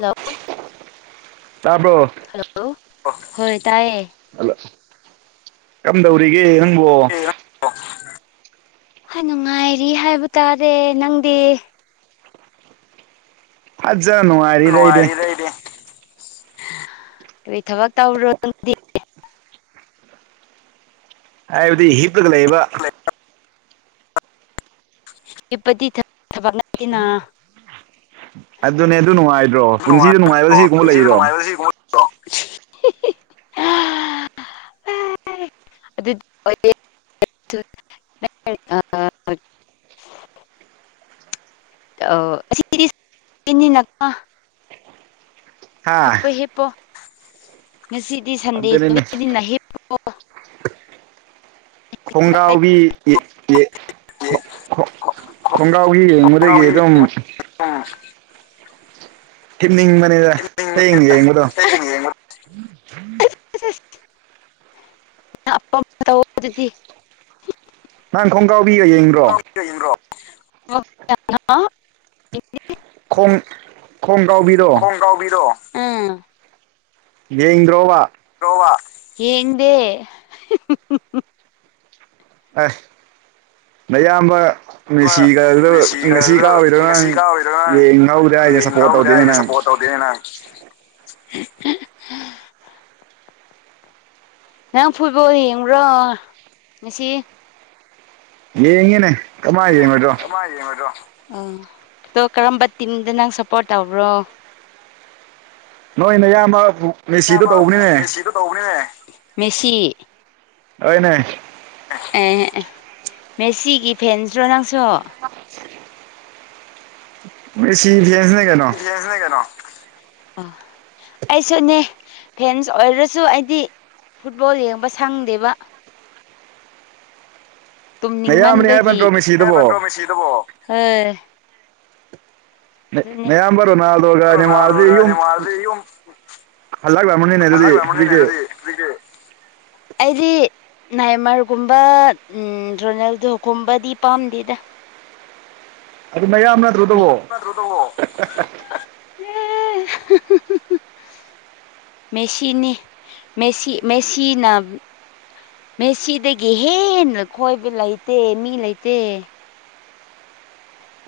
hello ꯇꯥꯔꯕ꯭ꯔꯣ hello ꯍꯣꯏ ꯇꯥꯏꯌꯦ ꯑꯂ ꯀꯝꯗꯧꯔꯤꯒ ꯅꯪꯕꯣ ꯅꯨꯡꯉꯥꯏꯔꯤ ꯍꯥꯏꯕ ꯇꯥꯔꯦ ꯅꯪꯗꯤ [unintelligible] ꯅꯨꯡꯉꯥꯏꯔꯤ [unintelligible] ꯊꯕꯛ ꯇꯧ ꯍꯥꯏꯕꯗꯤ ꯍꯤꯞꯒ ꯂꯩꯕ [unintelligible] ꯇꯤꯅ ꯑꯗꯨꯅꯦ ꯑꯗꯨ ꯅꯨꯡꯉꯥꯏꯗ꯭ꯔꯣ ꯄꯨꯟꯁꯤꯗ ꯅꯨꯡꯉꯥꯏꯕ ꯁꯤꯒꯨꯝꯕ ꯄꯨꯟꯁꯤꯗ ꯂꯩꯕ꯭ꯔꯣ ꯅꯨꯡꯉꯥꯏꯕꯁꯤ [unintelligible] [unintelligible] ꯑꯁꯤꯗꯤ [unintelligible] ꯍꯤꯞ ꯍꯥ ꯍꯤꯞꯄꫭ ꯉꯁꯤꯗꯤ ꯁꯟꯗꯦ ꯑꯗꯨꯅꯤꯅꯦ [unintelligible] ꯈꯣꯡꯒꯥꯎꯒꯤ ꯌꯦꯡꯕꯗꯒꯤ ꯑꯗꯨꯝ ꯑ ꯊꯤꯞꯅꯤꯡꯕꯅꯦꯗ ꯍꯌꯦꯡꯅꯦ ꯌꯦꯡꯕꯗꯣ [unintelligible] ꯑꯗꯨꯗꯤ ꯅꯪ ꯈꯣꯡꯒꯥꯎ [unintelligible] [unintelligible] ꯈꯣꯡ ꯈꯣꯡꯒ꯭ꯔꯥꯎꯕꯤꯗꯣ ꯈꯣꯡꯒꯥꯎꯕꯤꯔꯣ ꯎꯝ ꯌꯦꯡ ꯗ꯭ꯔꯣꯕ ꯔꯦ ꯌꯦꯡ ꯗꯦ ꯑꯦ ꯅꯌꯥꯝꯕ ꯉꯁꯤ ꯀꯗ ꯉꯁꯤ ꯀꯥ ꯃꯦꯁꯤꯒꯗ ꯑꯣꯏꯗꯣ ꯉꯁꯤ ꯀꯥꯎꯔꯤꯗꯣ ꯅꯪ ꯅꯪꯌꯦꯡ ꯉꯧꯗ꯭ꯔꯦ ꯍꯥꯏꯗꯤ ꯁꯞꯄꯣꯔꯠ ꯇꯧꯗꯦꯅꯦ ꯅꯪ ꯇꯧꯒꯅꯦꯅ ꯅꯪ ꯐꯨꯠꯕꯣꯜ ꯌꯦꯡꯉꯕ꯭ꯔꯣ ꯉꯁꯤ ꯌꯦꯉꯦꯅꯦ [unintelligible] ꯑꯗꯣ ꯀꯔꯝꯕ ꯇꯤꯝꯗ ꯅꯪ ꯁꯞꯄꯣꯔꯠ ꯇꯧꯕ꯭ꯔꯣ ꯅꯣꯏ ꯅꯏꯌꯥꯝꯕ ꯃꯦꯁꯤꯗ ꯏꯌꯥꯝꯕ ꯇꯧꯕꯅꯤꯅꯦ ꯃꯦꯁꯤꯗꯣ ꯃꯦꯁꯤ ꯑꯣꯏ ꯅ ꯑꯦ ꯃꯦꯁꯤꯒꯤ ꯐꯦꯟꯗ꯭ꯔꯣ ꯅꯪꯁꯨ [unintelligible] [unintelligible] [unintelligible] ꯀꯩꯅꯣ ꯑꯩꯁꯨꯅꯦ ꯐꯦꯟꯁ ꯑꯣꯏꯔꯁꯨ ꯑꯩꯗꯤ ꯐꯨꯠꯕꯣꯜ ꯌꯦꯡꯕ ꯁꯪꯗꯦꯕ ꯅꯌꯥꯝꯕꯅꯤ ꯍꯥꯏꯕ ꯇꯨꯝꯅꯤꯡꯃꯟꯕꯒꯤ ꯅꯠꯇ꯭ꯔꯣ ꯃꯦꯁꯤꯗꯨꯕꯣ ꯑꯗꯨꯅꯦ ꯃꯌꯥꯝꯝꯕꯔꯣꯅꯥꯗꯣꯒꯅꯤ ꯔꯣꯅꯥꯜꯗꯣꯒ ꯃꯥꯗꯤꯨꯝ ꯅꯦꯃꯥꯔꯗꯤ ꯌꯨꯝ ꯍꯜꯥꯛꯂ ꯃꯅꯤꯅꯦ ꯑꯗꯨꯗꯤ ꯍꯜꯂꯛꯂꯝꯃꯅꯤꯅꯦ ꯑꯗꯨꯦ ꯑꯗꯨꯗꯤ ꯑꯩꯗꯤ ꯅꯥꯏꯃꯔꯒꯨꯝꯕ ꯎꯝ ꯔꯣꯅꯦꯜꯗꯣꯒꯨꯝꯕꯗꯤ ꯄꯥꯝꯗꯦꯗ ꯑꯗꯨ ꯃꯌꯥꯝꯅ ꯃꯤꯗ꯭ꯔꯣ ꯃꯦꯁꯤꯅꯤꯁꯤ ꯃꯦꯁꯤꯅ ꯃꯦꯁꯤꯗꯒꯤ ꯍꯦꯟꯅ ꯈꯣꯏꯕ ꯂꯩꯇꯦ ꯃꯤ ꯂꯩꯇꯦ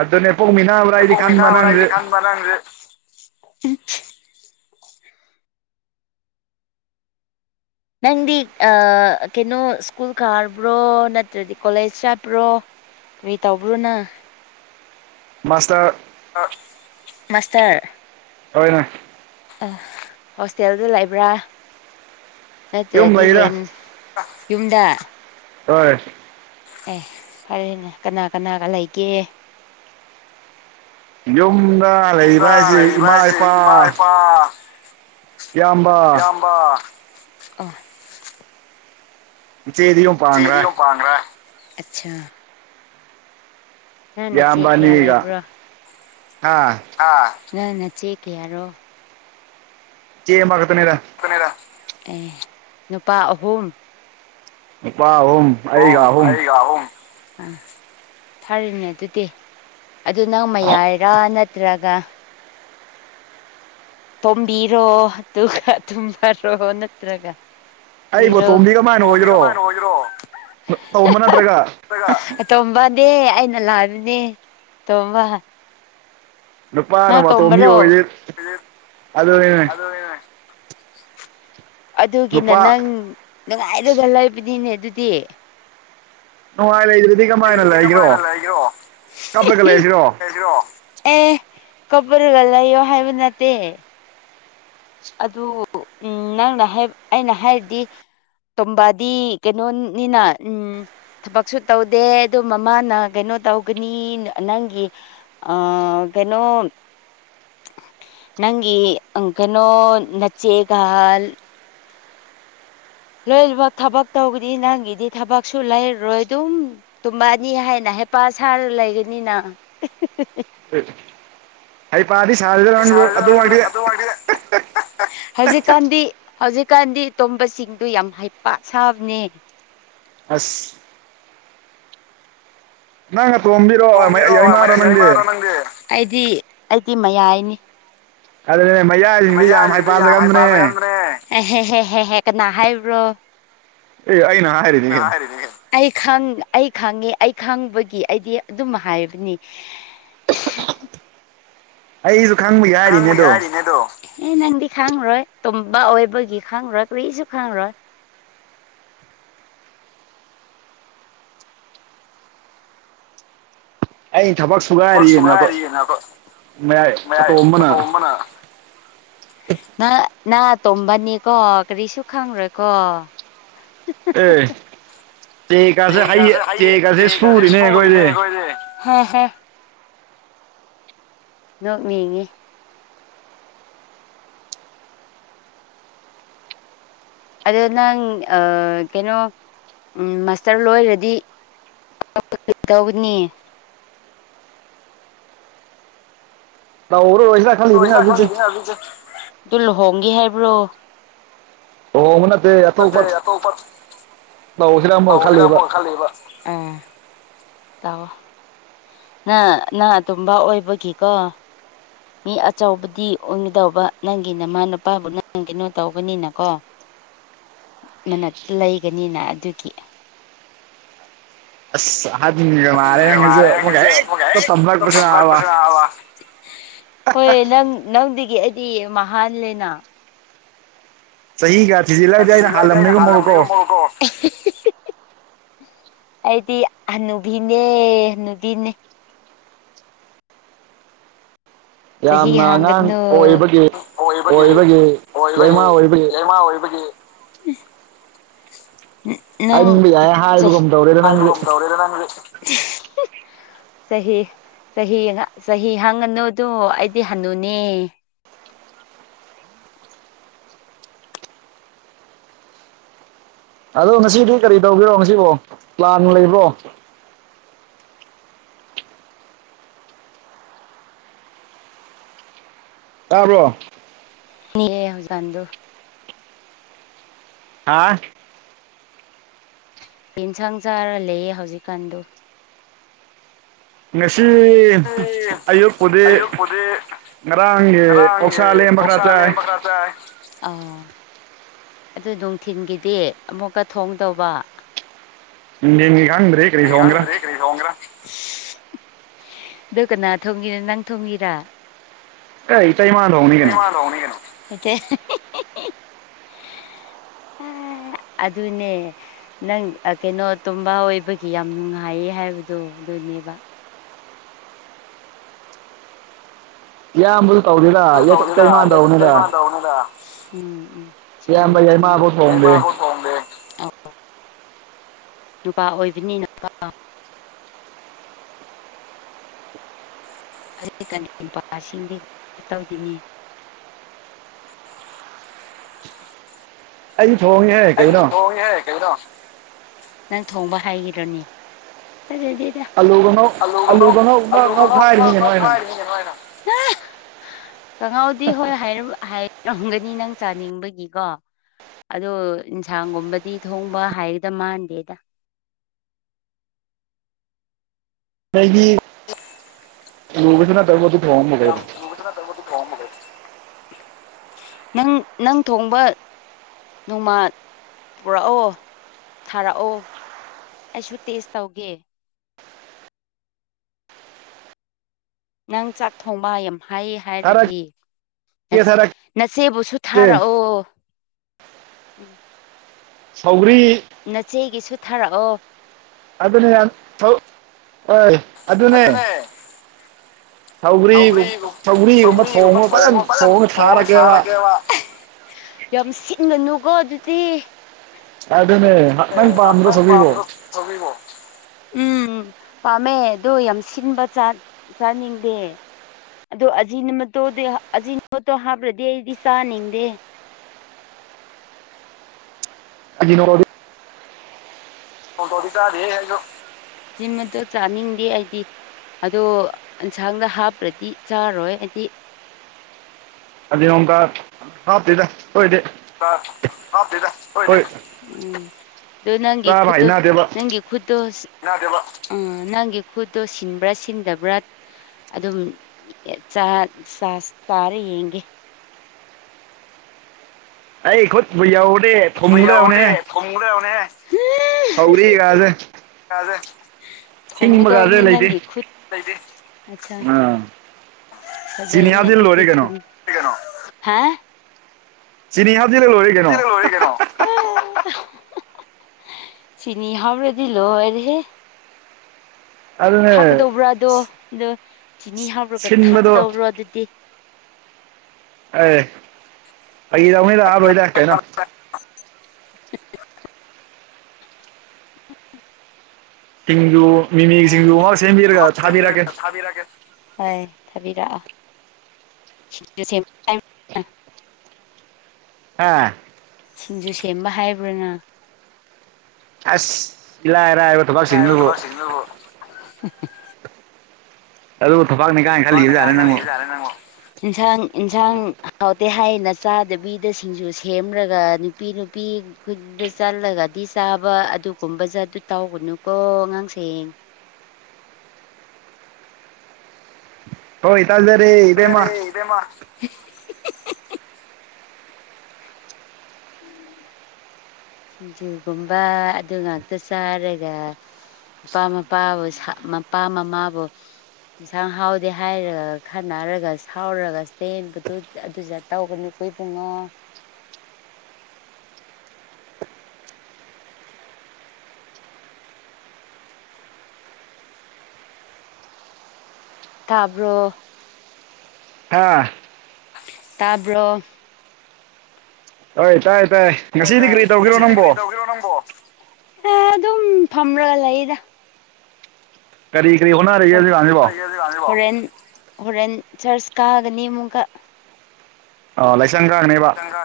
ꯑꯗꯨꯅꯦ ꯄꯣꯛꯃꯤꯅꯥꯕ꯭ꯔꯥ ꯍꯥꯏꯗꯤ ꯄꯣꯛ ꯈꯟꯕ ꯃꯤꯅꯥꯕ꯭ꯔꯥ ꯅꯪꯁꯦ [unintelligible] ꯅꯪꯗꯤ ꯑ ꯀꯩꯅꯣ ꯁ꯭ꯀꯨꯜ ꯀꯥꯕ꯭ꯔꯣ ꯅꯠꯇ꯭ꯔꯗꯤ ꯀꯣꯂꯦꯖ ꯆꯠꯕ꯭ꯔꯣ ꯀꯏ ꯇꯧꯕ꯭ꯔꯣꯅ ꯃꯥꯁꯇꯔ ꯃꯥꯁꯇꯔ ꯍꯣꯏꯅ ꯑ ꯍꯣꯁꯇꯦꯜꯗ ꯂꯩꯕ꯭ꯔꯥ ꯌꯨꯝ ꯅꯠꯇ꯭ꯔꯗꯤ ꯂꯩꯗ ꯔꯦꯟ ꯌꯨꯝꯗ ꯍꯣꯏ ꯑꯦ ꯐꯔꯦꯅꯦ ꯀꯅꯥ ꯀꯅꯥꯒ ꯂꯩꯒꯦ ꯌꯨꯝꯗ ꯂꯩꯔꯤꯕ ꯌꯨꯝꯗ ꯍꯥꯏꯁꯤ ꯂꯩꯕ ꯏꯃꯥ ꯍꯥꯏꯁꯦ ꯏꯄꯥ ꯏꯃꯥ ꯏꯄꯥ ꯏꯌꯥꯝꯕ ꯎ ꯣꯦ ꯄꯉ ꯌꯥ ꯅꯆꯦ ꯀꯌꯥ ꯑꯕꯥꯅꯤꯒ ꯍꯥꯥ ꯑ ꯅꯪ ꯅ ꯆꯦꯛ ꯀꯌꯥꯔꯣ ꯆꯌꯦ ꯄꯥꯇꯅꯔ ꯑꯦ ꯅꯨꯄꯥ ꯑꯍꯨꯝ ꯏꯄꯥꯨꯝ ꯑ ꯑꯩꯒ ꯑ ꯎꯝ ꯐꯔꯅꯦ ꯑꯗꯨꯗꯤ ꯑꯗꯨ ꯅꯪ ꯃꯌꯥꯏꯔꯥ ꯅꯠꯇ꯭ꯔꯒ ꯇꯣꯝꯕꯤꯔꯣ ꯑꯗꯨꯒ ꯇꯨꯝꯃꯔꯣ ꯅꯠꯇ꯭ꯔꯒ ꯑꯩ ꯕꯣꯇꯣꯝꯗꯤ ꯀꯃꯥꯏꯅ ꯑꯣꯏꯗꯣꯏꯔꯣ ꯇꯣꯝꯕ ꯅꯠꯇ꯭ꯔꯒ ꯔꯣꯃꯥꯏꯅ ꯇꯣꯝꯕꯅꯦ ꯑꯩꯅ ꯂꯥꯛꯕꯅꯦ ꯇꯣꯝꯕ ꯂꯨꯄꯥꯅ ꯅꯪ ꯃꯇꯣꯝꯕꯤ ꯇꯣꯝꯕꯔꯣ ꯑꯣꯏꯗꯤ ꯑꯗꯨꯅꯦ ꯑꯗꯨꯒꯤꯅ ꯅꯨꯄꯥ ꯅꯪ ꯅꯨꯡꯉꯥꯏꯔꯒ ꯂꯩꯕꯅꯤꯅꯦ ꯑꯗꯨꯗꯤ ꯍꯥꯏꯂꯗꯦ ꯂꯩ꯭ꯔꯗꯤ ꯀꯃꯥꯏꯅ ꯂꯩꯒ꯭ꯔꯣ ꯀꯞꯂꯒ ꯂꯩꯁꯤꯔꯣ ꯂꯩ꯭ꯔꯣ ꯑꯦ ꯀꯄꯔꯒ ꯂꯩꯣ ꯍꯥꯏꯕ ꯅꯠꯇꯦ ꯑꯗꯨ ꯎ ꯅꯪꯅ ꯑꯩꯅ ꯍꯥꯏꯔꯗꯤ ꯇꯣꯕꯥꯗꯤ ꯀꯩꯅꯣꯅꯤꯅ ꯎꯝ ꯊꯕꯛꯁꯨ ꯇꯧꯗꯦ ꯑꯗꯨ ꯃꯃꯥꯅ ꯀꯩꯅꯣ ꯇꯧꯒꯅꯤ ꯅꯪꯒꯤ ꯑ ꯀꯩꯅꯣ ꯅꯪꯒꯤ ꯩꯅꯣ ꯅꯆꯦꯒꯍꯜ ꯂꯣꯏꯃꯛ ꯊꯕꯛ ꯇꯧꯕꯗꯤ ꯅꯪꯒꯤꯗꯤ ꯊꯕꯛꯁꯨ ꯂꯩꯔꯔꯣꯏ ꯑꯗꯨꯝ ꯇꯨꯝꯕꯥꯅꯤ ꯍꯥꯏꯅ ꯍꯩꯄꯥ ꯁꯥꯔ ꯂꯩꯒꯅꯤꯅ ꯑꯩ ꯄꯗꯤ ꯁꯥ ꯂ ꯑꯗꯨ ꯋꯥꯔꯤ ꯍꯧꯖꯤꯛꯀꯥꯟꯗꯤ ꯍꯧꯖꯤꯛꯀꯥꯟꯗꯤ ꯇꯣꯝꯕꯁꯤꯡꯗꯨ ꯌꯥꯝ ꯍꯩ ꯄꯠ ꯁꯥꯕꯅꯦ ꯑꯁ ꯅꯪ ꯇꯣꯝꯕꯤꯔꯣ ꯣꯝꯕꯤꯔꯣ ꯅꯗꯤ ꯑꯩꯗꯤ ꯑꯩꯗꯤ ꯃꯌꯥꯏꯅꯤ ꯑꯗꯨ ꯃꯌꯥꯥ ꯃꯌꯥ ꯌꯥꯝꯗ ꯑꯦ ꯍ ꯍ ꯍꯦ ꯀꯅꯥ ꯍꯥꯏꯕ꯭ꯔꯣ ꯑꯦ ꯑꯩꯅ ꯍꯥꯏꯔꯤ ꯑꯩ ꯑꯩ ꯈꯪꯉꯦ ꯑꯩ ꯈꯪꯕꯒꯤ ꯑꯩꯗꯤ ꯑꯗꯨꯝ ꯍꯥꯏꯕꯅꯤ [unintelligible] ꯑꯩꯁꯨ ꯈꯪꯕꯨ ꯌꯥ ꯈꯪꯕ ꯌꯥꯔꯤꯅꯦꯗꯣ ꯑꯦ ꯅꯪꯗꯤ ꯈꯪꯉꯔꯣꯏ ꯇꯣꯝꯕ ꯑꯣꯏꯕꯒꯤ ꯈꯪꯉꯣꯏ ꯀꯨꯏꯁꯨ ꯈꯪꯉꯔꯣꯏ ꯑꯩꯅ ꯊꯕꯛ ꯕꯛ ꯁꯨꯒꯥꯏꯔꯤꯅ ꯃ ꯌꯥꯏ ꯑꯇꯣꯝꯕꯅ ꯅꯅꯥ ꯇꯣꯝꯕꯅꯤꯀꯣ ꯀꯔꯤꯁꯨ ꯈꯪꯔꯣꯏꯀꯣ ꯎ ꯆꯦꯛꯀꯁꯦ ꯍ ꯆꯦꯛꯀꯁꯦ ꯁꯨꯔꯤꯅꯦ ꯑꯩꯈꯣꯏꯁꯦ ꯅꯣꯛꯅꯤꯡꯉꯤ ꯑꯗꯣ ꯅꯪ ꯀꯩꯅꯣ ꯃꯥꯁꯇꯔ ꯂꯣꯏꯔꯗꯤ ꯇꯧꯅꯤ ꯔ ꯑꯣꯏꯣꯏꯁ ꯑꯗꯨ ꯂꯨꯍꯣꯡꯒꯦ ꯍꯥꯏꯕ꯭ꯔꯣ ꯑꯣꯅꯥꯗ ꯅ ꯑꯇꯣꯔ ꯂꯧꯁꯤꯅ ꯑꯃꯨꯛ ꯈꯜꯂꯤꯕ ꯎ ꯇꯥꯑꯣꯣ ꯅ ꯅꯅꯥ ꯇꯨꯝꯕ ꯑꯣꯏꯕꯒꯤꯀꯣ ꯃꯤ ꯑꯆꯧꯕꯗꯤ ꯑꯣꯏꯒꯗꯧꯕ ꯅꯪꯒꯤ ꯅꯃꯥ ꯅꯨꯄꯥꯕꯨ ꯅꯪ ꯀꯩꯅꯣ ꯇꯧꯒꯅꯤꯅꯀꯣ ꯃꯅꯥꯛꯇ ꯂꯩꯒꯅꯤꯅ ꯑꯗꯨꯒꯤ ꯑꯁ ꯁꯥ ꯍꯥ ꯃꯤ ꯑꯗꯨꯒ ꯃꯥꯔꯦꯁ ꯃꯥꯜꯂꯦ ꯅꯪꯁꯨ ꯑꯃꯨꯛꯀ ꯊꯝꯕꯛ ꯍꯦꯛꯇ ꯇꯝꯂꯛꯄꯁꯦ ꯄꯑ ꯅꯥꯕ ꯍꯣꯏ ꯅꯪ ꯅꯪꯗꯒꯤ ꯑꯩꯗꯤ ꯃꯍꯥꯜꯂꯦꯅ ꯁ ꯆꯍꯤꯒ ꯊꯤꯖꯤ ꯗꯤꯖꯤꯂꯥꯏꯗꯏꯅ ꯍꯜ ꯂꯝꯨꯝꯅꯩꯨꯝꯑꯣꯣ ꯇꯣ ꯑꯩꯗꯤ ꯑꯅꯨꯕꯤꯅꯦꯅꯨꯕꯤꯅꯦ ꯆꯍꯤ ꯌꯥꯝꯅ ꯑꯉꯥꯡ ꯍꯥꯡꯒꯗꯅꯕ ꯑꯣꯏꯕꯒꯤ ꯑꯣꯏꯕꯒꯤ ꯑꯣꯏꯕꯒꯤ ꯂꯩꯃꯥ ꯑꯣꯏꯕꯒꯤ ꯍꯥꯏꯅꯤꯡꯕ ꯌꯥꯏ ꯍꯥꯏꯕꯒꯨꯝ ꯇꯧꯔꯦꯗ ꯅꯪꯗꯤ ꯪ ꯆꯍꯤ ꯆꯍꯤ ꯆꯍꯤ ꯍꯪꯉꯅꯨꯗ ꯑꯩꯗꯤ ꯍꯅꯨꯅꯦ ꯑꯗꯣ ꯉꯁꯤꯗꯤ ꯀꯔꯤ ꯇꯧꯒꯔꯣ ꯉꯁꯤꯕꯣ ꯄ꯭ꯂꯥꯟ ꯂꯩꯕ꯭ꯔꯣ ꯇꯥꯕ꯭ꯔꯣ ꯅ ꯍꯧꯖ ꯑꯗꯨ ꯍꯥ ꯌꯦꯟꯁꯥꯡ ꯆꯥꯔ ꯂꯩꯌꯦ ꯍꯧꯖꯤꯛꯀꯥꯟꯗꯣ ꯅꯁꯤ ꯎ ꯑꯣꯄꯗ ꯉꯔꯥꯡꯒꯤ ꯉꯔꯦ ꯑꯣꯛꯁꯥ ꯂꯦꯝꯕ ꯈꯔ ꯆꯥꯏ ꯑꯣꯁꯂꯕꯈ꯭ꯔꯥꯇ ꯑꯥ ꯑꯗꯨ ꯅꯨꯡꯊꯤꯤꯟꯒꯤꯗꯤ ꯑꯃꯨꯛꯀ ꯊꯣꯡꯗꯧꯕ ꯅꯤꯒ ꯍꯥꯟꯗ꯭ꯔꯦ ꯍꯪ꯭ꯔꯦꯛ ꯑꯗꯣ ꯀꯅꯥ ꯊꯣꯝꯒꯤꯔꯣ ꯅꯪ ꯊꯣꯒꯤꯔꯥ ꯑꯦ ꯏꯇꯩꯃꯥꯅ ꯊꯣꯡꯅꯤ ꯀ ꯀꯩꯅꯣ ꯑꯗꯨꯅꯦ ꯅꯪ ꯀꯩꯅꯣ ꯇꯨꯝꯝꯕ ꯑꯣꯏꯕꯒꯤ ꯀ ꯌꯥꯝ ꯅꯨꯡꯉꯥꯏꯌꯦ ꯍꯥꯏꯕꯗꯣ ꯑꯗꯨꯅꯦꯕ ꯌꯥ ꯑꯃꯛ ꯇꯧꯁꯤꯔ ꯑꯗꯨ ꯇꯧꯗꯦꯗ ꯆꯩꯃꯥꯟ ꯇꯧꯅꯤꯗ ꯌꯥꯏꯃꯥꯟ ꯇꯧꯕꯅꯤꯗ ꯎꯝ ꯎꯝ ꯆꯨꯝꯃꯦ ꯏꯌꯥꯝꯕ ꯆꯨꯝꯃꯦ ꯌꯥꯏꯃꯥꯐꯧ ꯊꯣꯡꯗꯦ ꯌꯥꯏꯃꯥꯕꯨ ꯊꯣꯡꯗꯦ ꯅꯨꯄꯥ ꯑꯣꯏꯕꯅꯤꯅ ꯀ ꯑꯗꯨ ꯀꯁꯤꯡꯗꯤ ꯇꯧꯗꯅꯦ ꯑꯩ ꯊꯣꯡꯉ ꯑꯩ ꯅꯪ ꯊꯣꯡꯕ ꯍꯥꯏꯈꯤꯔꯣꯅꯦ ꯑꯂꯨꯒ ꯉꯧ ꯑꯥꯂꯨ ꯀꯅꯧ ꯑꯂꯨꯒ ꯉꯧ ꯉꯧ ꯑꯥꯂꯨ ꯀꯅꯧ ꯉꯧꯈꯥꯏꯔꯤꯅꯤ ꯀꯩꯅꯣ ꯑꯩꯅ ꯉꯧꯈꯥꯏꯔꯤꯅꯤ ꯀꯩꯅꯣ ꯑꯩꯅ ꯀꯉꯥꯎꯗꯤ ꯍꯣꯏ ꯍꯥꯏꯔꯝꯒꯅꯤ ꯅꯪ ꯆꯥꯅꯤꯡꯕꯒꯤꯀꯣ ꯑꯗꯣ ꯌꯦꯟꯁꯥꯡꯒꯨꯝꯕꯗꯤ ꯊꯣꯡꯕ ꯍꯥꯏꯒꯗ ꯃꯥꯟꯗꯦꯗ ꯑꯩꯗꯤ [unintelligible] ꯌꯥꯝ ꯆꯅ ꯇꯃꯗꯨ ꯀꯝꯝꯕꯗ ꯅꯪ ꯅꯪ ꯊꯣꯡꯕ ꯅꯣꯡꯃ ꯄꯨꯔꯛꯑꯣ ꯊꯥꯔꯛꯑꯣ ꯑꯩꯁꯨ ꯇꯦꯁ ꯇꯧꯒꯦ ꯅꯪ ꯆꯥꯛ ꯊꯣꯡꯕ ꯑꯦꯝ ꯍꯥꯏꯌꯦ ꯍꯥꯏꯔꯗꯤ ꯊꯥꯔꯛꯀꯦ ꯊꯥꯔꯛꯀꯦ ꯅꯆꯦꯕꯨꯁꯨ ꯊꯥꯔꯛꯑꯣ ꯁꯥꯎꯒꯔꯤ ꯅꯆꯦꯒꯤꯁꯨ ꯊꯥꯔꯛꯑꯣ ꯑꯗꯨꯅꯦ ꯌꯥꯝ ꯍꯣꯏ ꯑꯗꯨꯅꯦ ꯁꯧꯒꯔꯤꯒꯨꯝ ꯁꯧꯒ꯭ꯔꯤꯒꯨꯝꯕ ꯊꯣꯡꯉ ꯐꯖꯅ ꯊꯣꯡꯉ ꯁꯥꯔꯒꯦꯕ ꯌꯥꯝ ꯁꯤꯠꯂꯅꯨꯀꯣ ꯑꯗꯨꯗꯤ ꯑꯗꯨꯅꯦꯍ ꯅꯪ ꯄꯥꯝꯗ꯭ꯔꯣ ꯁꯤꯕꯣ [unintelligible] ꯎꯝ ꯄꯥꯝꯃꯦ ꯑꯣ ꯌꯥꯝ ꯁꯤꯟꯕ ꯆꯥꯅꯤꯡꯗꯦ ꯑꯗꯣ ꯑꯖꯤ ꯃꯇꯣꯗꯤ ꯑꯖꯤ ꯃꯇꯣ ꯍꯥꯞꯄ꯭ꯔꯗꯤ ꯑꯩꯗꯤ ꯆꯥꯅꯤꯡꯗꯦ ꯑꯗꯨ ꯅꯣꯡꯉꯗꯤ ꯖꯤꯝ ꯑꯗꯨꯗ ꯆꯥꯅꯤꯡꯗꯦ ꯑꯩꯗꯤ ꯑꯗꯣ ꯑꯦꯟꯁꯥꯡꯗ ꯍꯥꯞꯄ꯭ꯔꯗꯤ ꯆꯥꯔꯣꯏ ꯍꯥꯏꯗꯤ ꯑꯗꯨ [unintelligible] ꯀ ꯍꯥꯥꯞꯇꯦꯗ ꯍꯣꯏꯗꯤ ꯑ ꯍꯥꯞꯇꯗ ꯑꯣꯏꯗꯤ ꯎꯝ ꯑꯗꯨ ꯅꯪꯒꯤ ꯆꯥꯕ ꯈꯗ ꯍꯩꯅꯗꯦꯕ ꯅꯪꯒꯤ ꯈꯗ ꯎꯝ ꯅꯪꯒꯤ ꯈꯨꯠꯇꯣ ꯁꯤꯟꯕ꯭ꯔꯥ ꯁꯤꯟꯗꯕ꯭ꯔꯥ ꯑꯗꯨꯝ ꯆꯥꯔ ꯌꯦꯡꯒꯦ ꯑꯩ ꯈꯨꯠꯄꯨ ꯌꯧꯔꯗꯤ ꯊꯨꯝꯒꯗꯕꯅꯦ ꯄꯎꯗꯦ ꯊꯣꯡꯃꯔ ꯎꯅ ꯁꯧꯒ꯭ꯔꯤꯒꯁꯦ ꯁꯤꯡꯕꯒꯁꯦ ꯊꯣꯡꯗꯅꯤ ꯂꯩꯇꯦ ꯅꯪꯒꯤ ꯈꯨ ꯀꯗꯅꯦ ꯑꯥ ꯆꯤꯅꯤ ꯍꯥꯞꯆꯤꯜ ꯂꯣꯏꯔꯦ ꯊ ꯀꯩꯅꯣ ꯍꯥ ꯆꯤꯡꯅꯤꯍꯥꯗ ꯂꯣꯏꯔꯦ [unintelligible] ꯀꯩꯅꯣ ꯆꯤꯅꯤ ꯍꯥꯕꯔꯗꯂꯣ ꯂꯣꯏꯔꯦꯍꯦ ꯑꯗꯨꯅꯦ ꯊꯥꯛꯀꯗꯧꯕ꯭ꯔꯥ ꯑꯗꯣ ꯑꯗꯣ ꯆꯤꯅꯤ ꯍꯥꯞꯄ꯭ꯔꯒ ꯁꯤꯟꯕꯗꯣ ꯊꯥꯛꯀꯗꯧꯕ꯭ꯔꯣ ꯑꯗꯨꯗꯤ ꯑꯦ ꯑꯩꯔꯅꯤ ꯂꯔ ꯂꯥꯛ ꯀꯅ [inaudible] ꯁꯤꯡꯖꯨ ꯃꯤꯃꯤ ꯁꯤꯡꯖꯨ ꯑꯃ ꯁꯦꯝꯕꯤꯔꯒ ꯊꯥꯕꯤꯔꯛꯑꯀꯦ ꯕꯤꯔꯒꯦ ꯍ ꯊꯥꯕꯤꯔꯛꯑꯣ ꯁꯤꯁꯨ ꯁꯦꯝ ꯑꯥ ꯁꯤꯡꯖꯨ ꯁꯦꯝꯕ ꯍꯥꯏꯕ꯭ꯔꯅ ꯑꯁ ꯏꯂꯔ ꯑ ꯏꯕ ꯊ ꯃꯥ ꯁꯤꯕꯨ ꯑꯗꯨꯕꯨ ꯊꯕꯥꯛꯅꯤ ꯀꯥꯏꯅ ꯈꯜꯂꯤꯕꯖꯥꯔꯦ ꯅꯪꯉꯣ ꯐꯉꯣ ꯏꯟꯁꯥꯡ ꯌꯦꯟꯁꯥꯡ ꯍꯥꯎꯇꯦ ꯍꯥꯏꯌꯦꯅ ꯆꯥꯗꯕꯤꯗ ꯁꯤꯡꯁꯨ ꯁꯦꯝꯂꯒ ꯅꯨꯄꯤ ꯅꯨꯄꯤ ꯈꯨꯟꯗ ꯆꯠꯂꯒꯗꯤ ꯆꯥꯕ ꯑꯗꯨꯒꯨꯝꯕꯁꯦ ꯑꯗꯨ ꯇꯧꯒꯅꯨꯀꯣ ꯑꯉꯥꯡꯁꯌꯦꯡ ꯍꯣꯇꯜꯗꯦꯔꯦ ꯏꯗꯦ ꯃꯥ ꯏꯗꯦꯃ [inaudible] ꯁꯤꯡꯖꯨꯒꯨꯝꯕ ꯑꯗꯨ ꯉꯥꯛꯇ ꯆꯥꯔꯒ ꯃꯄꯥ ꯃꯄꯥꯕꯨ ꯃꯄꯥ ꯃꯃꯥꯕꯨ ꯌꯦꯟꯁꯥꯡ ꯍꯥꯎꯗꯦ ꯍꯥꯏꯔꯒ ꯈꯟꯅꯔꯒ ꯁꯥꯎꯔꯒ ꯆꯦꯟꯕꯗꯨ ꯑꯗꯨꯗ ꯇꯧꯒꯅꯨ ꯑꯩꯣꯏ ꯄꯨꯡꯉꯣ ꯇꯥꯕ꯭ꯔꯣ ꯍꯥꯥ ꯇꯥꯕ꯭ꯔꯣ ꯍꯣꯏ ꯇꯥꯏ ꯇꯥꯏꯌꯦ ꯑꯗꯨꯝ ꯐꯒ ꯂꯩꯗ ꯀꯔꯤ ꯀꯔꯤ ꯍꯣꯠꯅꯔꯤꯒꯦꯖꯤꯔꯥꯟꯁꯤꯕꯣ ꯍꯣꯔꯦꯟ ꯍꯣꯔꯦꯟ ꯆꯔꯆ ꯀꯥꯒꯅꯤ ꯑꯃꯨꯛꯀ ꯑ ꯂꯥꯏꯁꯪꯒꯥꯡꯅꯦꯕ ꯅꯪ